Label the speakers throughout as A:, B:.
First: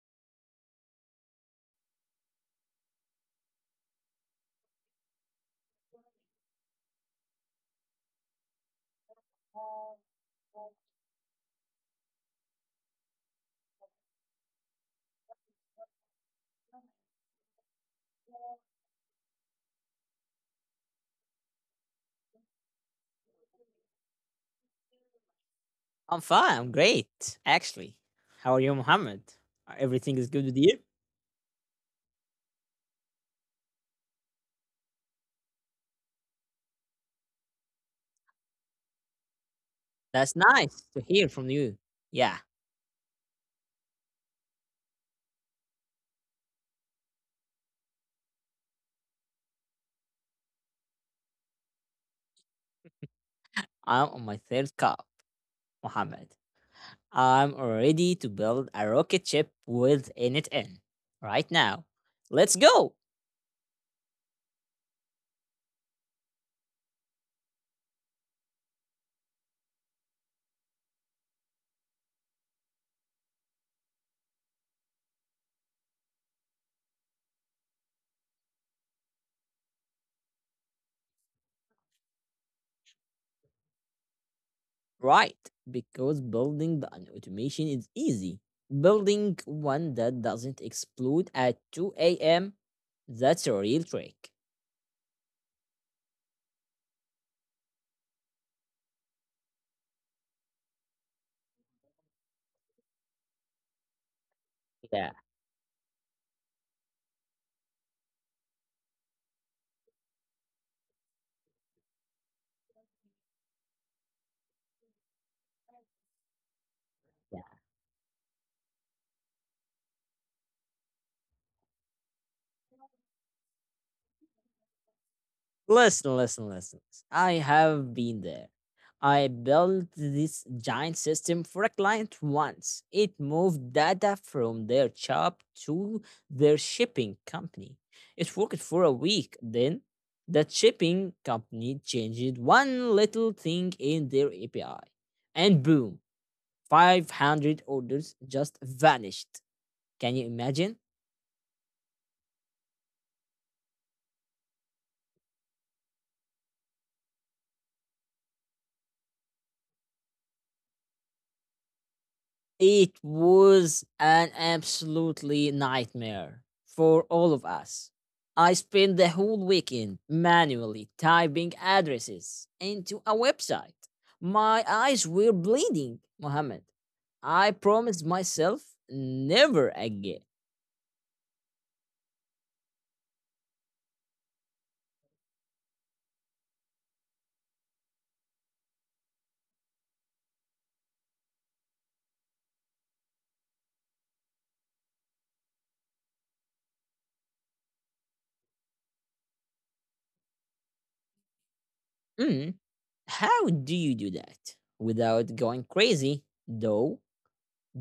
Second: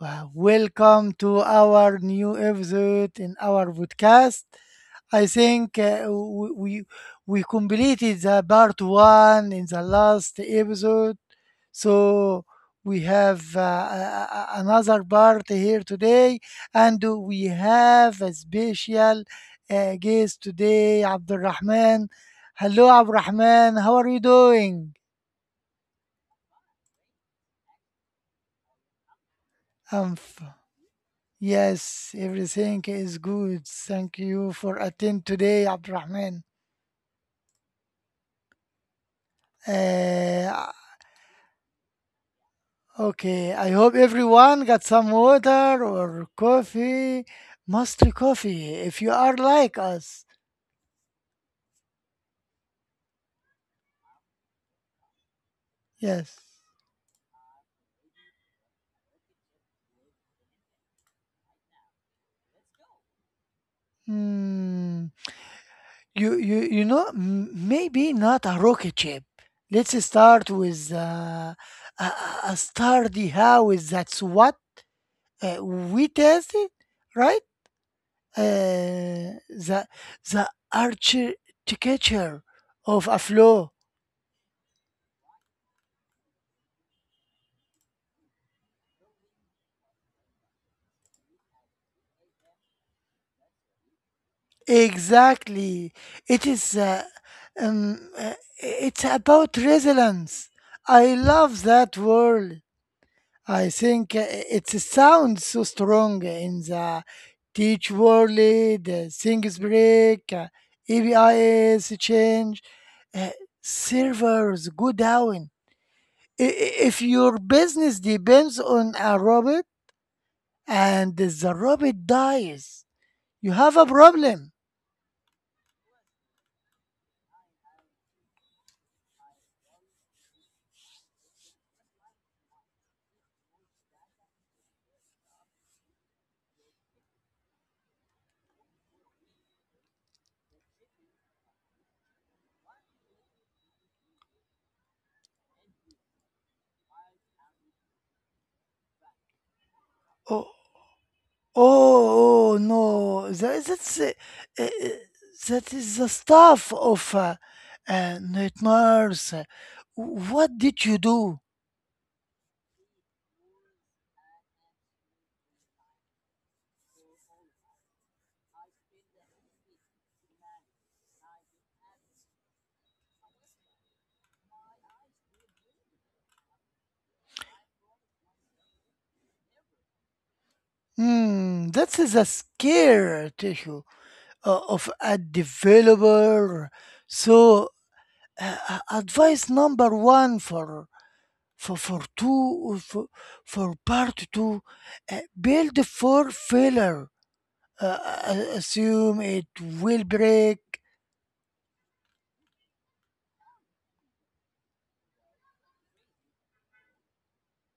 A: Welcome to our new episode in our podcast. I think we completed the part one in the last episode, so we have another part here today, and we have a special guest today, Abdulrahman. Hello, Abdulrahman. How are you doing?
B: I'm fine. I'm great, actually. How are you, Mohammed? Everything
A: Um,
B: is good with you?
A: yes, everything is good. Thank you for attend today, Abdurrahman.
B: That's
A: Uh,
B: nice to hear from you. Yeah,
A: okay, I hope everyone got some water or coffee, mostly coffee, if you are like us.
B: I'm on my third cup, Mohammed.
A: Yes.
B: I'm ready to build a rocket ship with NTN right now. Let's go!
A: Hmm. You know, maybe not a rocket ship. Let's start with a, a sturdy house. That's what we tested, right? The the architecture of a flow.
B: Right, because an automation is easy. Building one that doesn't explode at 2 a.m. That's a real trick.
A: Exactly, it is um, uh, it's about resilience. I love that word. I think it
B: Yeah.
A: sounds so strong in the teach world. The things break, ABIs change, uh, servers go down. If your business depends on a robot, and the rabbit dies. You have a problem.
B: Listen, listen, listen. I have been there. I built this giant system for a client once. It moved data from their shop to their shipping company. It worked for a week. Then that shipping company changed one little thing in their API. And boom, 500 orders just vanished. Can you
A: Oh,
B: imagine?
A: oh no. That's, uh, that is the stuff of nightmares. What did you do?
B: It was an absolutely nightmare for all of us. I spent the whole weekend manually typing addresses into a website. My eyes were bleeding, Mohammed. I promised myself never again.
A: Hmm, that is a scare tissue of a developer. So, advice number one for for two for, for part two, build for failure. uh, assume it will break.
B: Mm, how do you do that without going crazy, though?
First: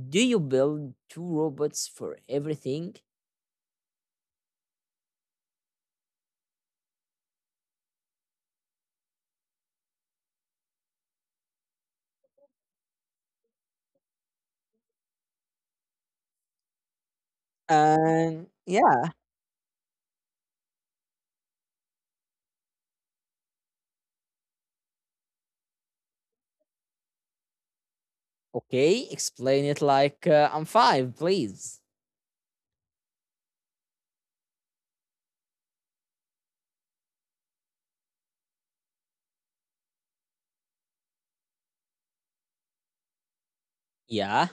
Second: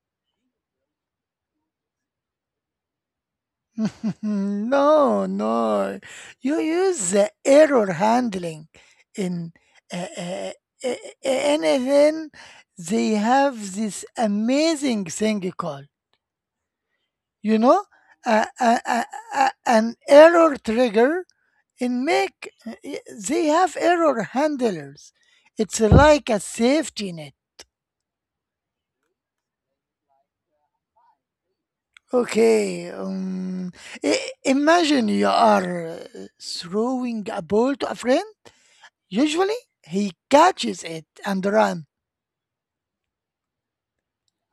B: Do you build two robots for everything?
A: No, No. You use the error handling in uh, uh, uh, anything. They have this amazing thing called, you know, uh,
B: And
A: uh,
B: yeah.
A: uh, an error trigger in make. They have error handlers. It's like a safety net.
B: Okay, explain it like I'm five, please.
A: Okay. Imagine you are throwing a ball to a friend. Usually, he catches it and run.
B: Yeah.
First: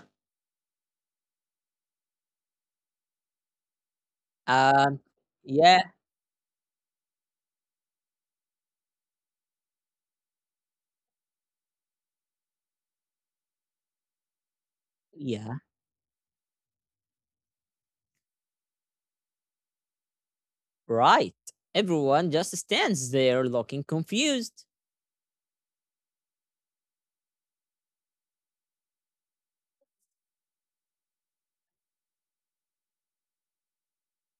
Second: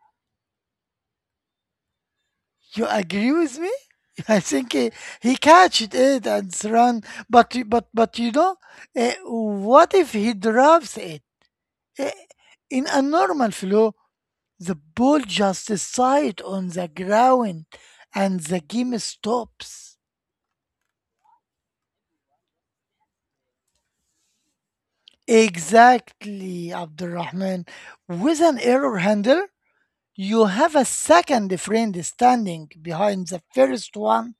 A: You agree with me? I think he,
B: Um.
A: he
B: Yeah.
A: catched it and run. But you know, what if he drops it? Eh, in a normal flow, the ball
B: Yeah.
A: just side on the ground, and the game stops.
B: Right. Everyone just stands there looking confused.
A: Exactly, Abdurrahman. With an error handler, you have a second friend standing behind the first one.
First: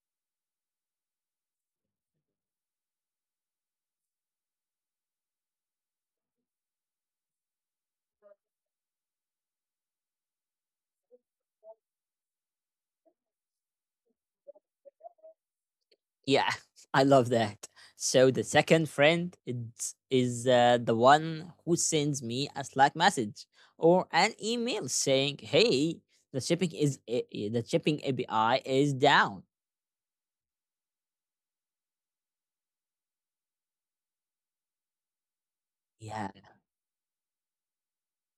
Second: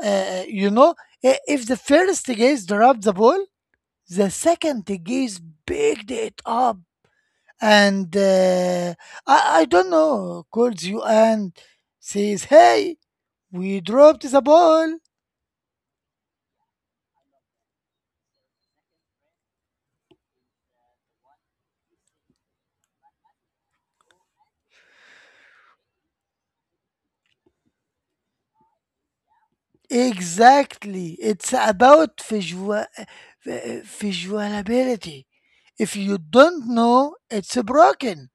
A: You know, if the first gaze dropped the ball, the second gaze picked it up and I don't know, calls you and says, "Hey, we dropped the ball."
B: Yeah, I love that. So the second friend is the one who sends me a Slack message or an email saying, "Hey, the shipping the shipping API is down."
A: Exactly. It's about visual visualability. If you
B: Yeah.
A: don't know, it's broken.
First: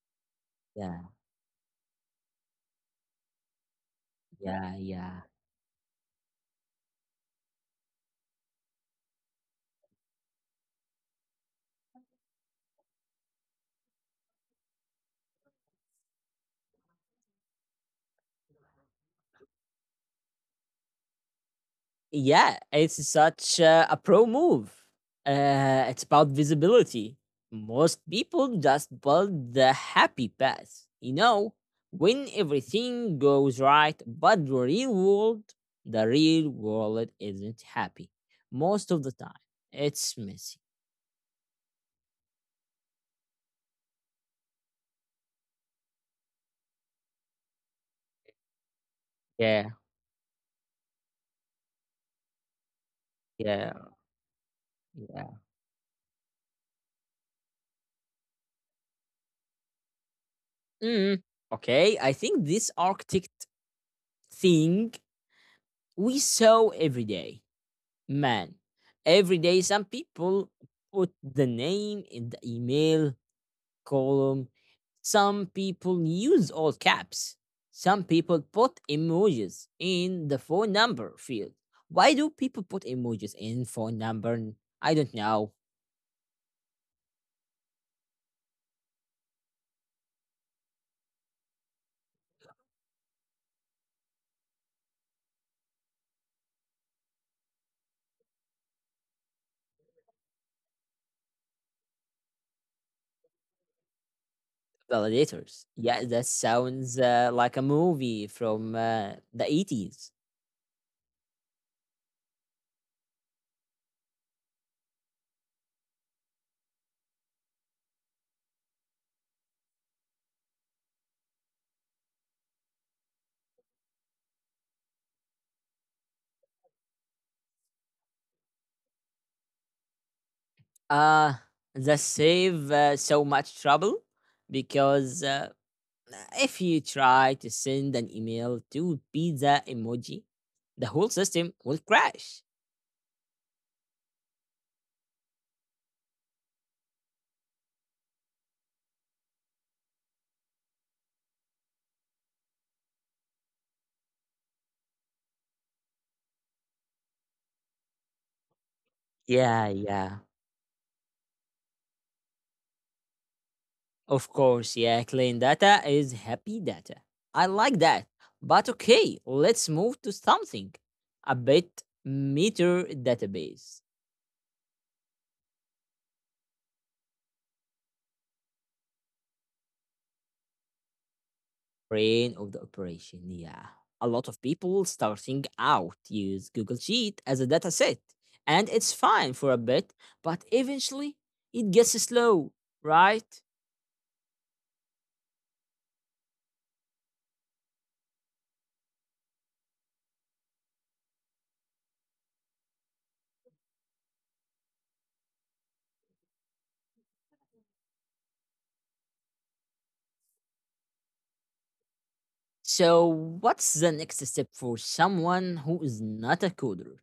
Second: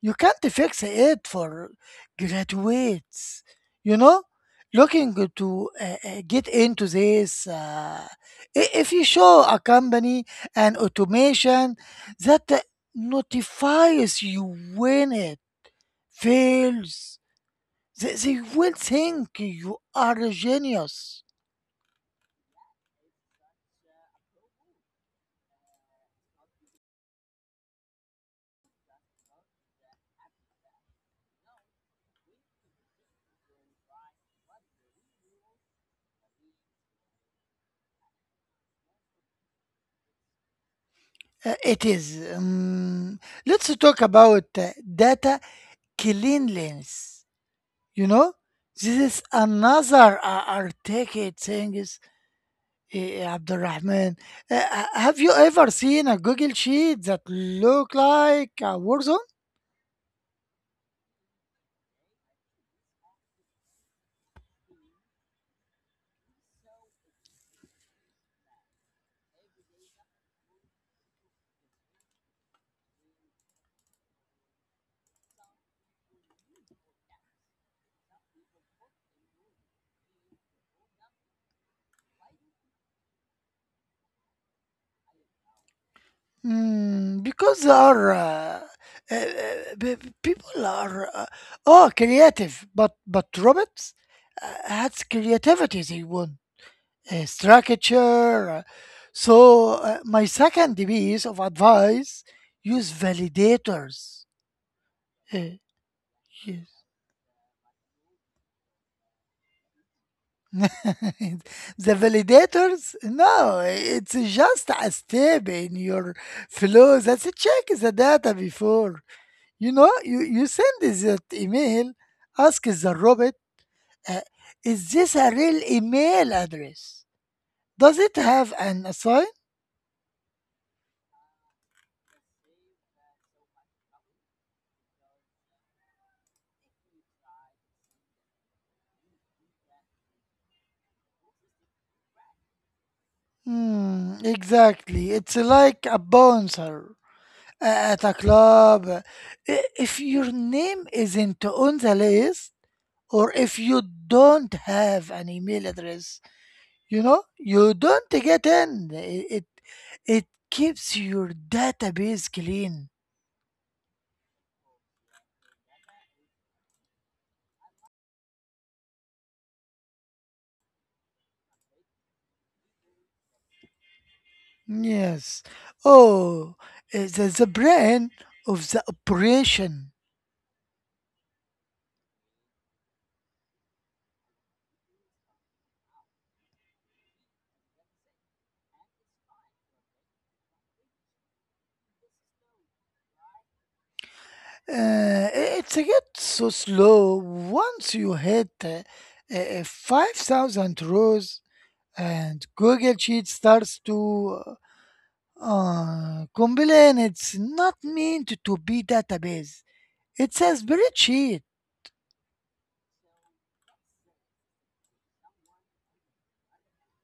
A: You can't fix
B: Yeah.
A: it for graduates. You know,
B: Yeah.
A: looking
B: Yeah.
A: to get into this. If you show a company an automation that notifies you when it fails, they will think you are a genius.
B: Yeah, it's such a pro move. It's about visibility. Most people just build the happy path, you know, when everything goes right, but the real world isn't happy most of the time. It's messy.
A: It is. Let's talk about data cleanliness. You know, this is
B: Yeah,
A: another articulate thing, is,
B: yeah,
A: Abdurrahman. Have you
B: yeah.
A: ever seen a Google sheet that look like a war zone?
B: Mm, okay, I think this architect thing we saw every day, man. Every day, some people put the name in the email column. Some people use all caps. Some people put emojis in the phone number field. Why do people put emojis in phone number? I don't know.
A: Mm, because they are uh, uh, people are oh creative, but robots uh, has creativity they want. Structure. So, my second piece of advice use validators. Uh,
B: Validators. Yeah, that
A: yes.
B: sounds like a movie from the eighties.
A: The validators, no, it's just a step in your flow that check the data before. You know, you send that email, ask the robot, uh, is this a real email address? Does it have an assign?
B: Uh, that save so much trouble because if you try to send an email to pizza emoji, the whole system will crash.
A: Hmm, exactly. It's like a bouncer at a club. If your name isn't on the list, or if you don't have an email address, you know, you don't get in. It
B: Yeah, yeah.
A: it keeps your database clean.
B: Of course, yeah, clean data is happy data. I like that. But okay, let's move to something a bit meter database.
A: Yes. Oh, the brain of the operation.
B: Brain of the operation, yeah. A lot of people starting out use Google Sheet as a dataset, and it's fine for a bit, but eventually it gets slow, right?
A: It gets so slow once you hit 5,000 rows. And Google Sheet starts to complain it's not meant to be database. It's a spreadsheet.
B: So, what's the next step for someone who is not a coder?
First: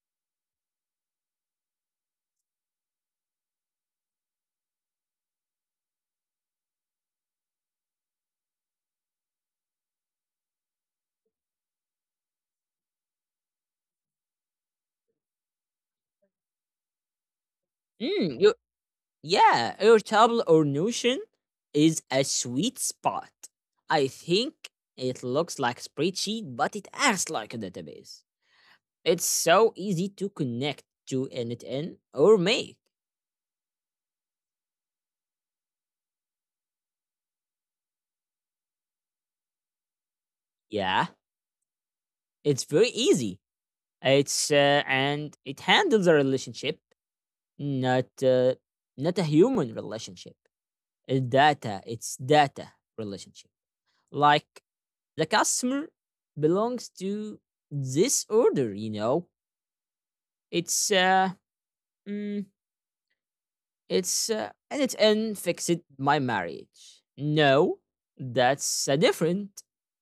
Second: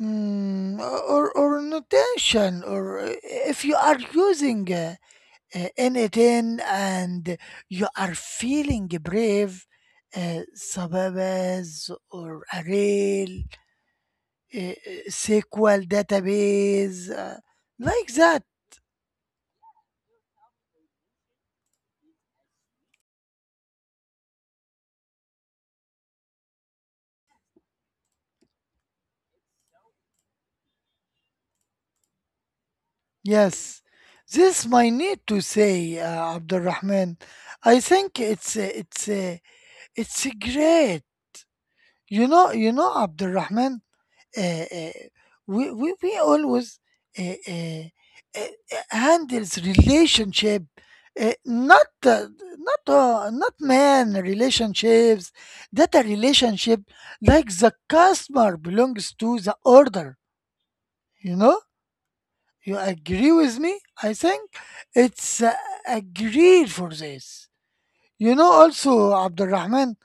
A: Mm, or notation or if you are using anything and you are feeling brave, Sababas or Array, uh, uh, SQL database, like
B: Mm,
A: that.
B: you, yeah, Airtable or Notion is a sweet spot. I think it looks like spreadsheet, but it acts like a database. It's so easy to connect to end-to-end or make.
A: Yes, this might need to say, Abdurrahman. I think it's great.
B: Yeah, it's
A: You
B: very
A: know,
B: easy.
A: Abdurrahman.
B: It's
A: Uh, uh,
B: and it handles a
A: we always
B: relationship,
A: uh, uh,
B: not
A: uh,
B: uh, not a
A: handles
B: human relationship.
A: relationship,
B: It's
A: uh,
B: data.
A: not
B: It's
A: uh,
B: data
A: not
B: relationship,
A: man
B: like the
A: relationships.
B: customer
A: That a relationship
B: belongs to
A: like the
B: this
A: customer
B: order, you
A: belongs
B: know
A: to the order.
B: it's uh
A: You know.
B: mm,
A: You agree with me? I
B: it's
A: think
B: and it and
A: it's
B: fix it my
A: agreed for
B: marriage.
A: this.
B: No,
A: You know,
B: that's a
A: also,
B: different
A: Abdurrahman,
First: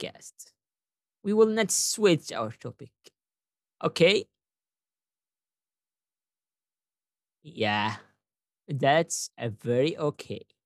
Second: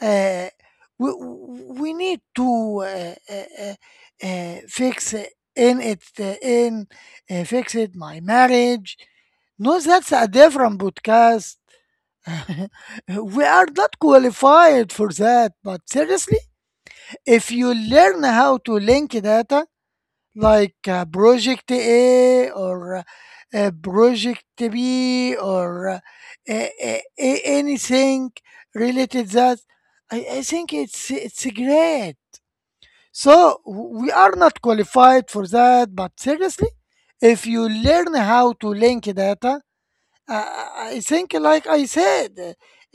A: uh,
B: We will not
A: we need
B: switch our
A: to
B: topic. Okay,
A: fix in it, in fix
B: yeah,
A: it, my marriage.
B: that's a
A: No,
B: very
A: that's a
B: okay.
A: different podcast. We are not qualified for that. But seriously, if you learn how to link data, like project A or project B or anything related, that I think it's great. So we are not qualified for that, but seriously, if you learn how to link data, I think like I said,